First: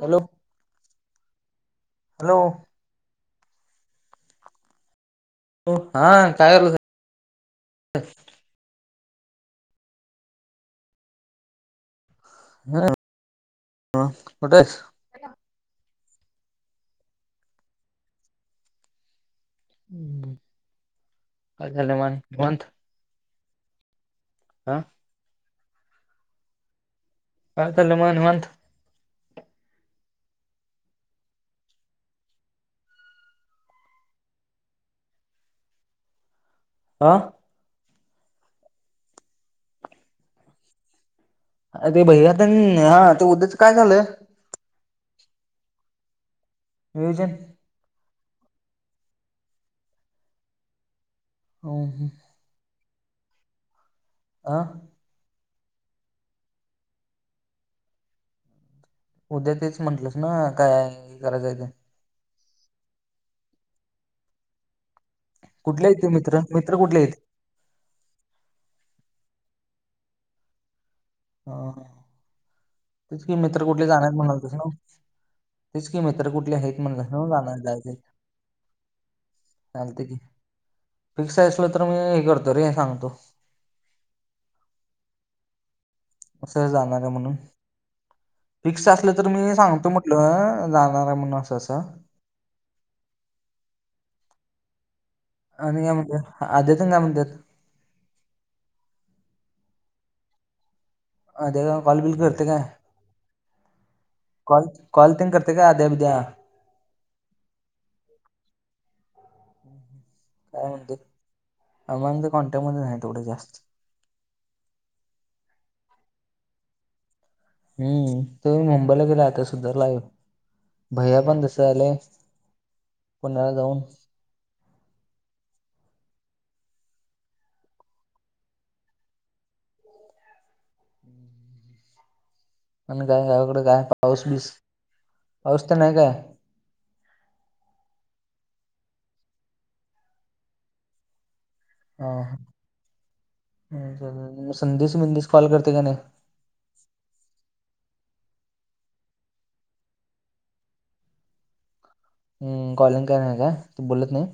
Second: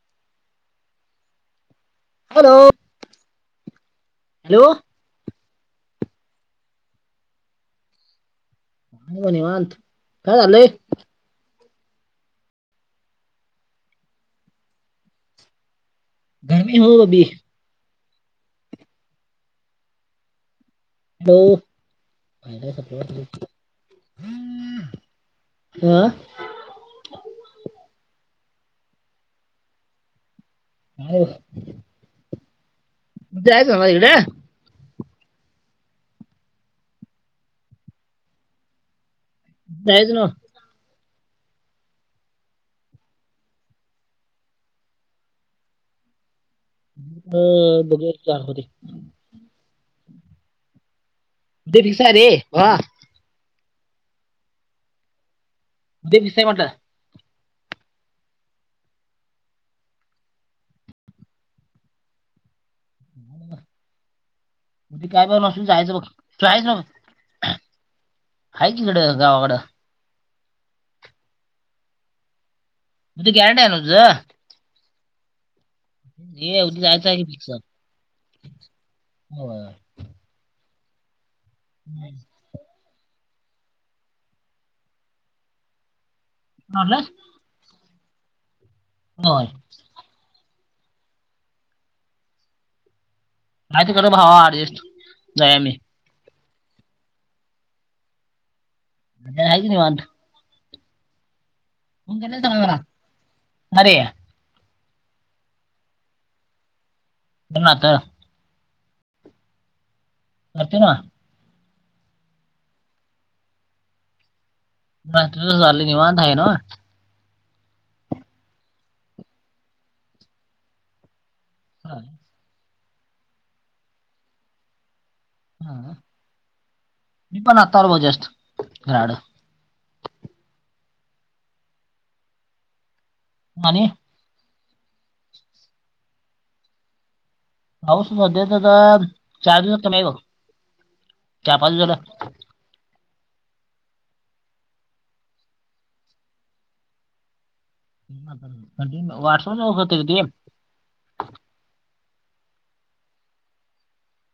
Hello. Hello hello. हां. हा काय करालायस. हो निवांत, काय झालय. हं. ह कुठे आहेस. घर मे हो अभी. हम्म. हॅलो [unintelligible] हां. आ.. काय चाललंय मग निवांत? हां. उद्या हायस नवं इकडं. हां. जायचं नवं. अर ते भैया ते हां.. उद्याचं काय झालंय. नियोजन? ह बघर का होते. [unintelligible] आं. दिप दिसतंय म्हटलं. उद्या तेच म्हंटलंस ना, काय हे करायचंय ते. हा काय ब नसून कुठले जायचं आहेत बघ ते [unintelligible] मित्र न मित्र कुठले आहेत? आहेय की इकडं गावाकडं. हं.. तेच उद्या कि गॅरंटी मित्र आहे ना कुठले जाणार आहेत, तुझं म्हणाल तस नवं. तेच कि मित्र कुठले ये उद्या आहेत म्हणला. जायचं आहे की हं फिक्स जाणार जायचे. चालते की फिक्स असल तर, मी हे करतो रे सांगतो. असे म्हटलं जाणार आहे म्हणून फिक्स असलं तर होय मी सांगतो म नाही जाणार आहे म्हणून असं असं. नाहीतर करो भावा ऍडजस्ट. जाय आम्ही आणि काय म्हणते? आद्या तेन काय म्हणत्यात. दळायच निवांत. अद्या काय कॉल बिल फोन केला करतंय चांगला काय? मला अरे कॉल कॉल तेन करतय काय आध्या बिद्या? करनातं काय करते म्हणते ना अमाऊंट तर कॉन्टॅ मध्ये नाही तेवढं जास्त. म तुझा झाले निवांत आहे ना. हम्म तो मुंबईला गेला आता सुद्धा लाइव. भैया पण दिसालय हा. पुण्याला जाऊन. हा, मी पण आत्ता आलो बघ जस्ट, राड. [inaudible] पण काय गावाकडे काय आणि पाऊस बीस पाऊस तर नाही काय. पाऊस मध्येच आता चार दिवसात कमी आहे बघ. चार पाच दिवस झालं. हा हा अच्छा म्हणजे संदेश बिनदेश कॉल करतंय का नई? आता कधीम, व्हॉट्सअँपच उघडतय रे ते. हम्म, कॉलिंग करणार काय? तू बोलत नाही.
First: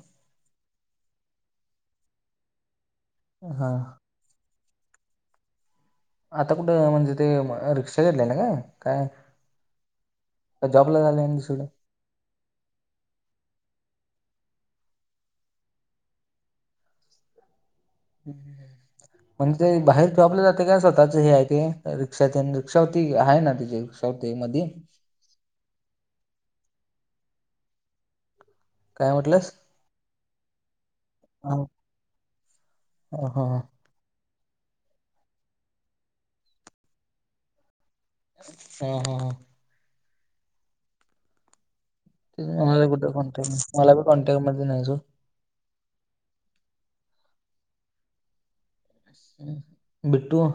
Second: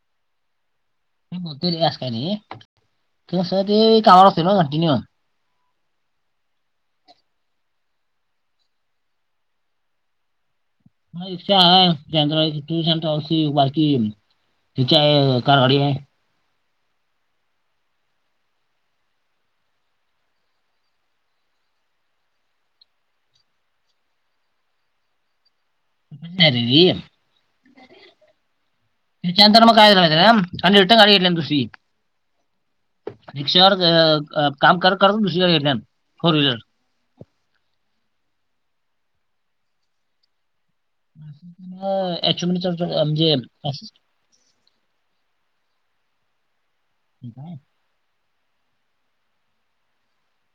ए बोलतंय रे असं काय नाही किंवा सरळ हां ते कामावर असतंय नव्ह कंटिन्यू. आता कुठं म्हणजे ते रिक्षा घेतलेय ना काय काय? का जॉबला झाले म आणि इच्छा दुसरीकडे? हाय. आंध्रास सेंट्रोस ही बकीये तिच्या आई कारवाडी आहे. हम्म. म्हणजे ते बाहेर जॉबला जातंय, आपले जाते काय स्वतःच हे आहे ते रिक्षा तेन रिक्षा होती, आहे ना त्याजी? काय ते मध्ये री पण सॅलेरी? काय म्हटलंस? त्याच्यानंतर मग काय झा आणि रिटर्न गाडी घेतल्यात हा दुसरी. हा हा हा रिक्षावर अ काम करते करत दुसरी [unintelligible] फोर वहीलर. हा हा हा. [inaudible] एच तेच ओ म्हणे चम म्हणालोय चम कुठं एम जी एम कॉन्टॅक्ट अस मला बी कॉन्टॅक्ट मध्ये नाही अजून. ठीक आहे. हम्म बिट्टू?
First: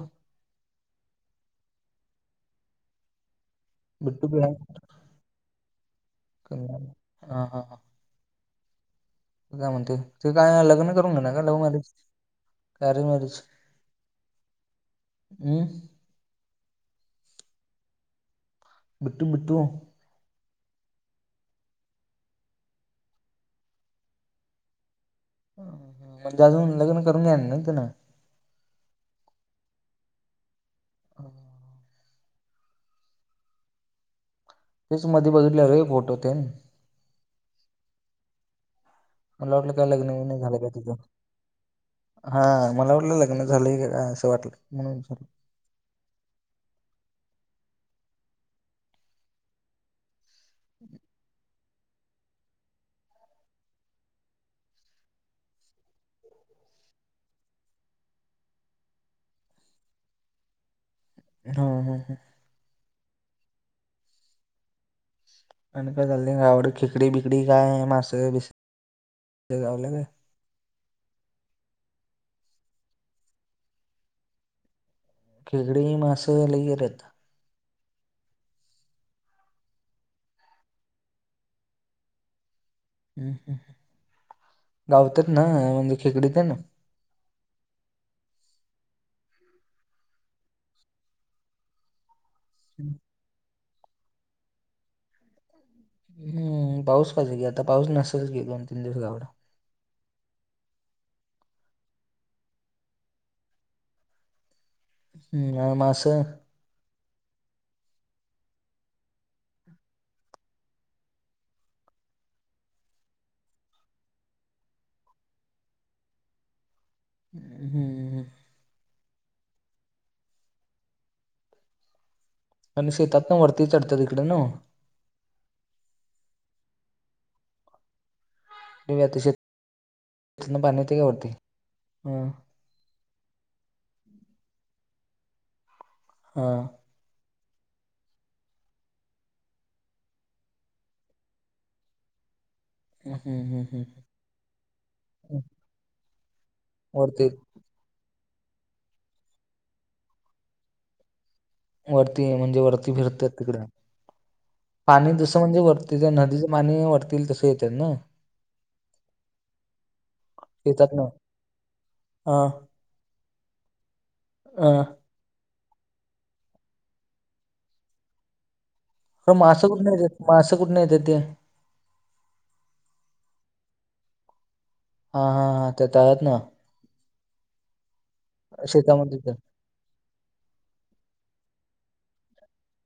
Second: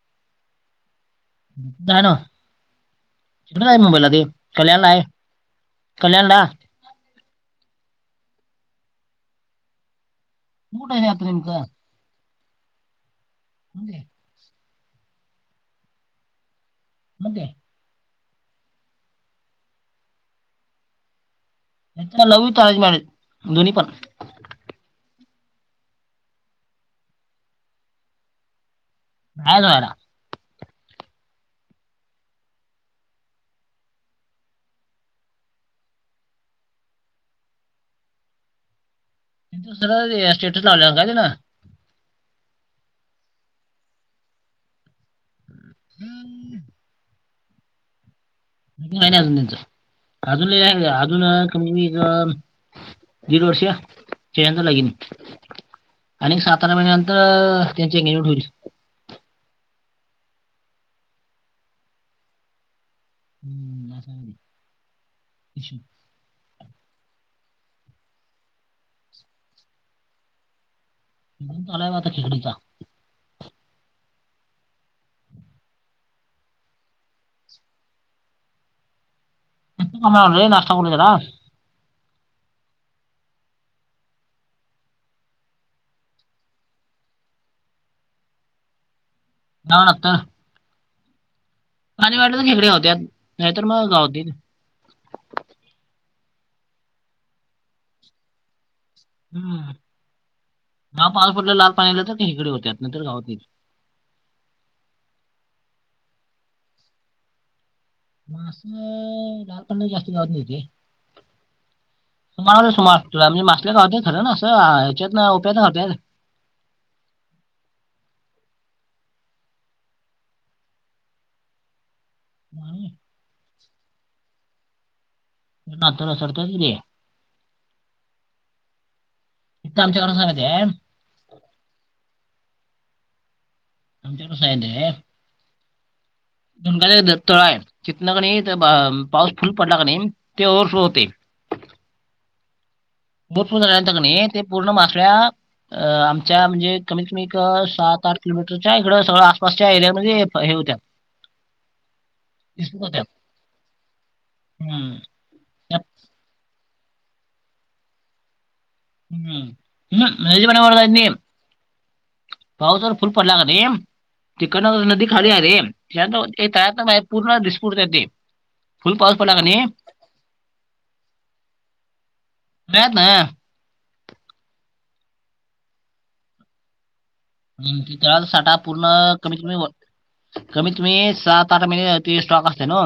झालं नव्ह? कुठं जायचं मुंबईला ते? बिट्टू बी कल्याणला आहे, कल्याणला हम्म, हा हा हा तु काय म्हणते ते काय लग्न कुठं आहे करून आता घेणार का लव्ह नेमकं मॅरेज का अरेरेज मॅरेज? नई. हम्म? हो दे. मिठू मिठू ह्यांचा लव ते अरेंज मॅरेज दोन्ही पण. म्हणजे अजून लग्न करून घ्याणार नव्हतं ना. [unintelligible] ओके हा. तेच मध्ये बघितल्याल रे फोटो तेन मला त्यांचं वाटलं काय लग्न सरळ बिग्न झालं स्टेटस काय तिज. लावलं ते ना हा मला वाटलं लग्न झालं की काय असं वाटलं म्हणून विचारलो. [inaudible] [unintelligible] तुला ही अजून देते अजून ही अजून आणि वेगळं [unintelligible] आणि एक सात आठ महिन्यानंतर त्यांची एंगेजमेंट होईल. ना हा हा हा. [inaudible] [unintelligible] आणि काय चाललंय गावाकडं खेकडी बेकडी काय मासं बीस गावलं काय? मला [unintelligible] खेकडी मासं लय गिऱ्यात. [unintelligible] नाष्टा करून गेला. हम्म हम्म गावतात ना म्हणजे खेकडीत आहे ना. ना आता माझ्या [unintelligible] खेकड्या होत्या नाही तर म गाव दे. हम्म पाऊस पाहिजे की आता पाऊस नसेलच की दोन-तीन दिवस गावाला. हम्म हा पाऊस पडल्यावर लाल पाण्याला [unintelligible] इकडे होते त्यात नाहीतर गावातही. ह आण मासं मासला लाल पाण्या जास्ती गावात नाही ते. [unintelligible] तुला मी मास्टर गाव ते खरं ना असं आ हेच्यात न ओपन होते. ह हम्म् आणि शेतात न वरती चढतात तिकडे नव्ह? नात्याला सडता की रे. [unintelligible] तिथं आमच्याकडे सांगत तिथनं आहे पाणीत येते का वरती हम्म. आमच्या कसा आहे दे? हम् तळा आहे तितन कणी पाऊस फुल पडला कनी ते ओरसो होतेय. हम्म बोट पूर्ण हम्म हम्म रहायलता की नी ते पूर्ण माश्या हम्म. अ आमच्या म्हणजे कमीत वरती कमीक सात आठ किलोमीटरच्या इकडे सगळं आसपासच्या एरियामध्ये प हे होत्या. वरती म्हणजे दिसत वरती होत्या फिरत्यात तिकडे हम्म. पाणी दुस म्हणजे वर त्या तिथ नदीचे पाणी वरतील तसं येतात ना. हम्म ना नदीच्या पाण्यावर काहीच शेतातनं नाही हां पाऊस जर फुल पडला की नाही हां तिकडनं नदी खाली हाय रे या तर तळ्यात बाय पूर्ण दिस पूर्ण येते. फुल पाऊस ह पडला का नाही मासं कुठून येतात मासं कुठून येत ते? तळ्यात न [unintelligible] हा हा त्या तळ्यात ना. ह त्याळाला साठा पूर्ण शेतामध्ये तर कमी कमी [unintelligible] कमीत कमी सात आठ महिने ते स्टॉक असते ना हो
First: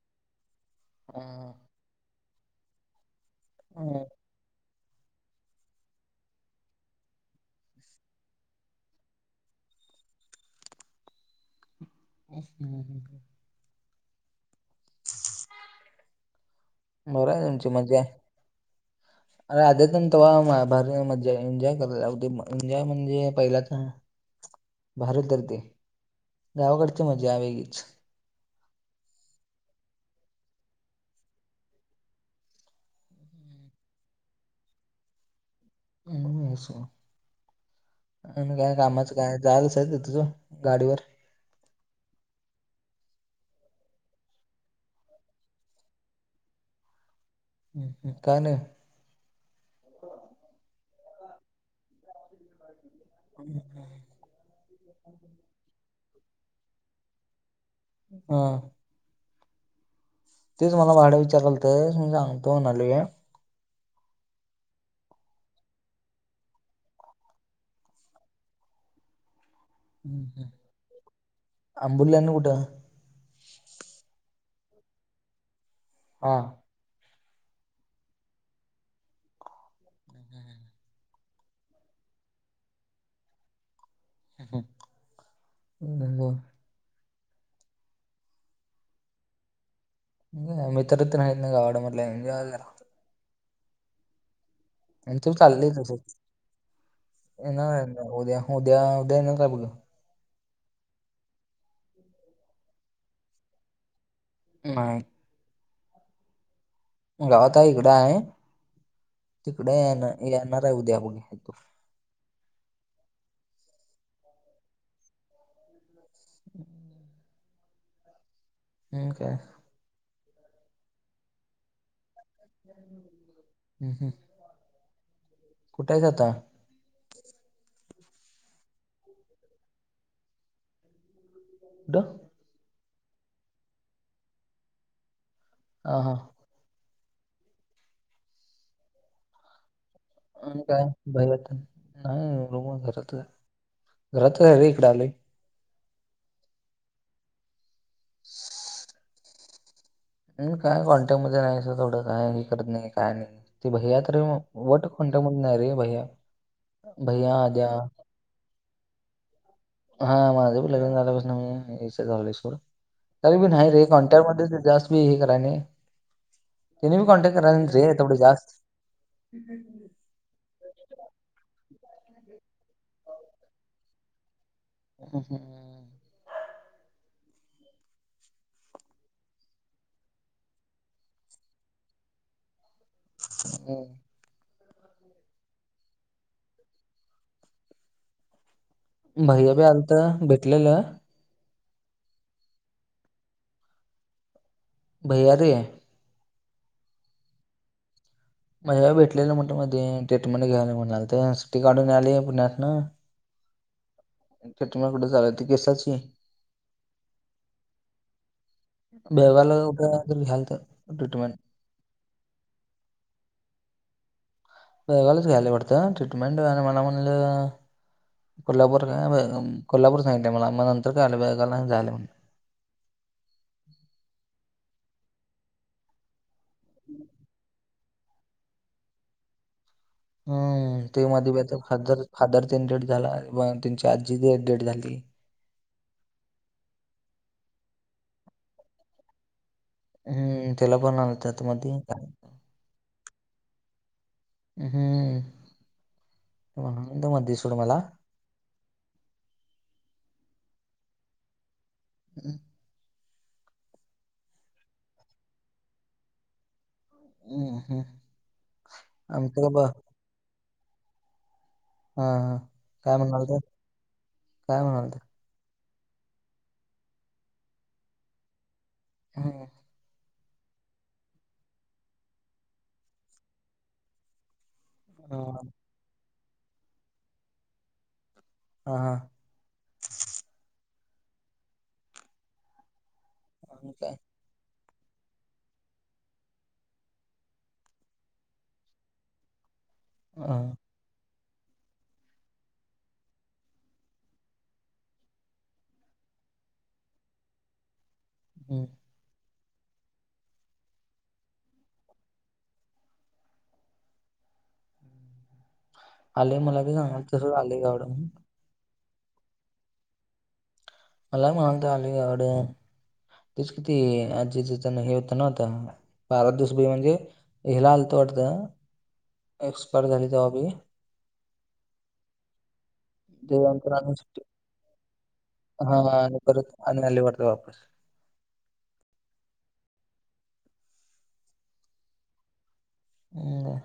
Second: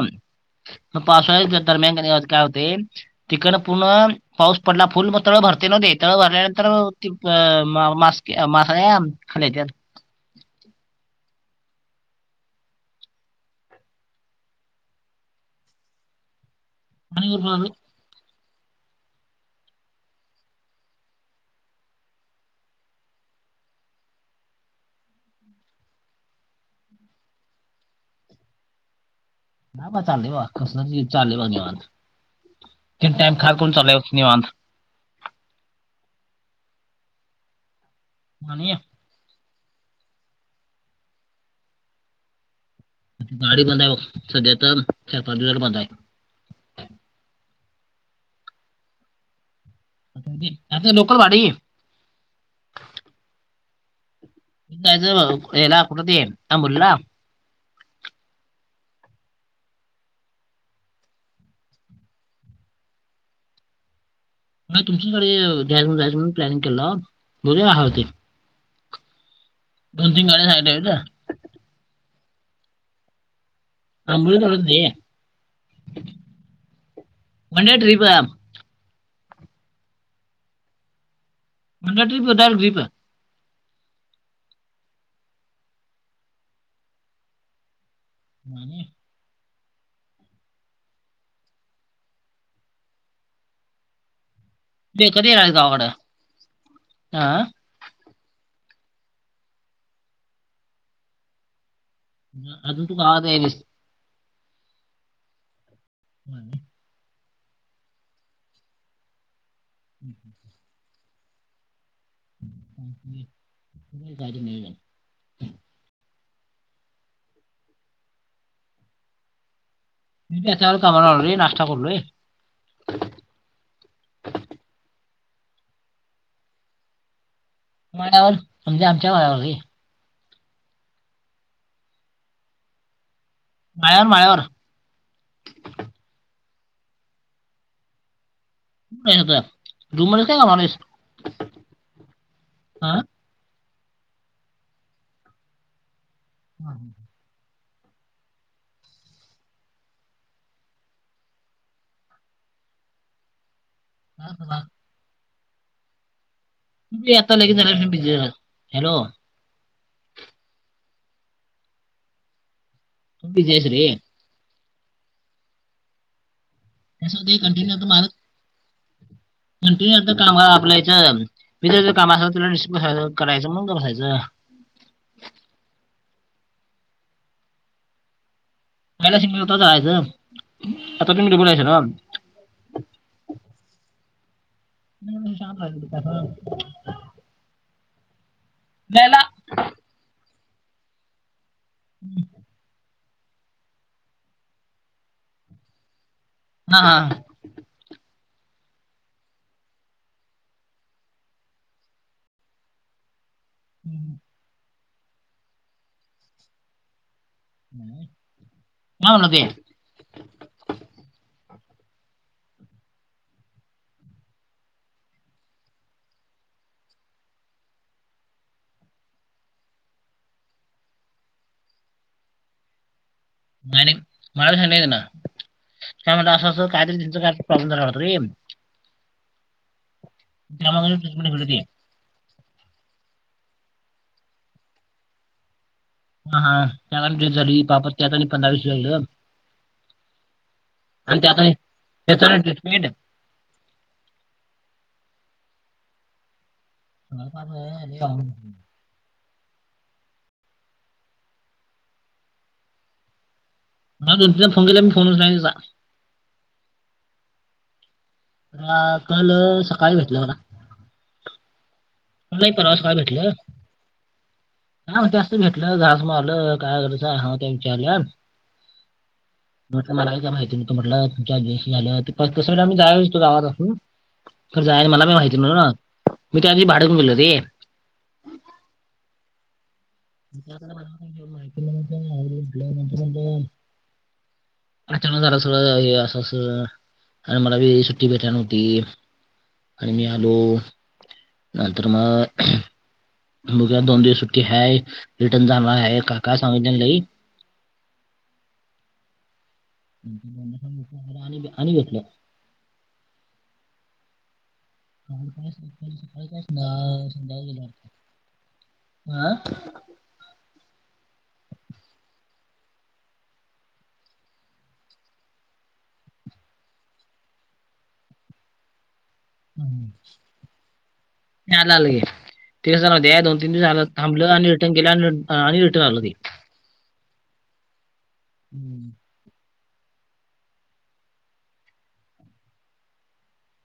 म पावसाळ्यात हां ये तर मेंगणीवच काय होते तिकडनं हां पूर्ण पाऊस पडला फुल मग तळ भरते नव ते तळ भरल्यानंतर ती न मास्की न मासळ्या खाली हेच्यात [inaudible] बरं आणि आहे त्यांची उरफाट- मज्जा आहे. अरे आदितेनं तेव्हा म भारी मज्जा एन्जॉय करत होते एन्जॉय म्हणजे पहिलाचा भारी तर ते गावाकडची मजा आहे वेगळीच. हा बा चाललय बा कसंतरी चाललय बा निवांत एक टाईम खारकुन चाललंय निवांत. [unintelligible] आणि आणि काय कामाचा काय जायल असायचं असेल तुझं गाडीवर. गाडी बंद हाय बघ सध्या तर चार-पाच दिवस झालं बंद आहे. हम्म हम्म का नाय? म्हणजे असं लोकल भाडं येईल. [inaudible] [inaudible] जायचं, हेला कुठं ते अंबोलीला. हा. तेच मला भाडं विचारालतं, मी सांगतो म्हणालोय. म तुमच्याकडे जायच जायचं म्हणून प्लॅनिंग केलो, बघूया हाव ते. हं तीन हं गाड्या साईड आहेत आंबोली आणि कुठं? आंबोली धरण नाही हा. Monday trip. [unintelligible] उद्या ट्रिप होताल ड्रीप. ह [unintelligible] नाही ये. मी नाही मित्र तेन आहेत ना गावाकडं म्हटलं एन्जॉय करा. ते कधी [unintelligible] येणार आहेस चाललं गावाकडं तसंच हा येणार उद्या उद्या उद्या येणार का बघूया. अजून तू गवात यायलयस. नाही. [inaudible] गावात हाय इकडं हाय, तिकडं येणा येणार हाय उद्या बघूया येतो. [unintelligible] गाडी नवीन हाय. [inaudible] हं काय? मी त्याच्याबरोबर कामाला आलूय रे, नाष्टा करूलय. अ हम्म. कुठं हायस आता? मळ्यावर, म्हणजे आमच्या माळावर रे. ड माळ्यावर माळ्यावर. आं. हां. [unintelligible] कामाला आणि आहेस काय बाहेर वाटतं. नाही रूमवर हा घरात, घरात आहे रे हिकडं आलोय. हा हं. [inaudible] काय कॉन्टॅक्ट मध्ये नाही अस तेवढं, काय हे करत नाही काय नाही ती भै्या तरी तुम्ही वट. कॉन्टॅक्ट होत नाही रे भैया. आता भैया लगे आद्या झालं, बिझी झा हॅलो. हा माझं बी लग्न झाल्यापासन मी हेच झालोय सोड. तू तरी मी बिझी आहेस नाही रे कॉ त्यामध्येच ते जास्त बी हे कराय नाही. तुम्ही बी कॉन्टॅक्ट त्यासाठी करायच‌, कंटिन्यू नसतंय रे तेवढं जास्त. तु [unintelligible] कामा [unintelligible] करायचं मग गप बसायचं. हं हं हं. पहिला [unintelligible] जायचं. आता तुम्ही डबल हायसा नव्ह? हं. [unintelligible] जायला भैयाबी आलता भेटलेला. [inaudible] भैया रे हा हा. मला भेटलेलं म्हटलं मध्ये ट्रीटमेंट घ्यायलोय म्हणालतं. सुट्टी काढून आलोय पुण्यातनं हम्म. आणि, ट्रीटमेंट कुठे चालती केसाची. काय म्हणलं ते बेळगावला जाऊ का? जर घ्याल तर ट्रीटमेंट. बेलगावलाच घ्यायला वाटतंय ट्रीटमेंट आणि मला म्हणलं. कोल्हापूर, काय बेळगाव, कोल्हापूर सांगितलंय मला, मग नंतर कळालं बेळगावला झालं म्हणून. नाही, नाही, मला सांगितलंय त्याने, काय म्हणता, असं असं काहीतरी त्यांचा काय प्रॉब्लेम झाला होता रे. हम्म त्यामुळे ते मधी ट्रीटमेंट बी आता घेतली ते फादर, फादर त्यांन डेथ झाला, त्यांची आजी डेथ, डेथ झाली. हा, हा, चार पाच दिवस झाली, पाप त्याचं पंधरा वर्ष झालेलं. हम्म, त्याला पण आणत्यात मधी. [inaudible] आहे ना. हम्म. तर मध्ये वायफाय सोड मला चा आहे आणि. हम्म. मला दोन, तीन, चार, फोन केले, मी फोनच नाही [inaudible] हम्म हम्म. हा काल, आमचं ब सकाळी भेटलं मला. हा हा नाही परवा सकाळी काय म्हणाल भेटलं, तर म्हणाल काय तर म्हणता? तिथून घेतलं, घास मारलं, काय करायच, हा त्या विचारल्यानं. हा. म्हटलं मलाही काय माहिती नाही तो म्हटलं तुमच्या [inaudible] तसं आम्ही [inaudible] गावात असून. तर जायला मला काय माहिती हा नाहीना, मी त्या दिवशी भाडं घेऊन गेलेलो रे. हा हा. नंतर आपल्याला [inaudible] माहिती नाही [inaudible] नंतर म्हणलं. आणि काय अचानक झाल सगळं, हे असं, असं. आम्हाला बी, सुट्टी भेटाया नव्हती. आणि, मी आलो, हा, नंतर मग मग उद्या दोन दिवस सुट्टी आहे, रिटर्न जाणार आहे, काकाला सांगितल्यान लई. हम्म. [unintelligible] आणि, आणि घेतलं. काल सकाळी, सकाळी, सकाळी, आले काय मला बी सांगाल सांगणार, तसंच संध्याकाळी आले गावड गेल्यावरती, म्हणून. हा. मला म्हणून तर आली एवढे. तेच किती, आजीच हे होतं ना आता, बारा दिवस बी म्हणजे ह्याला आलतो वाटतं, एक्सपायर झाली तेव्हा बी. काल आलंय, ते जाऊद्या ते दोन तीन दिवस नंतर आलं, आणि थांबलं आणि रिटर्न गेलं आणि आणि रिटर्न आल ते. पाणी आलंय वाटतं वापस. हम्म. हम्म.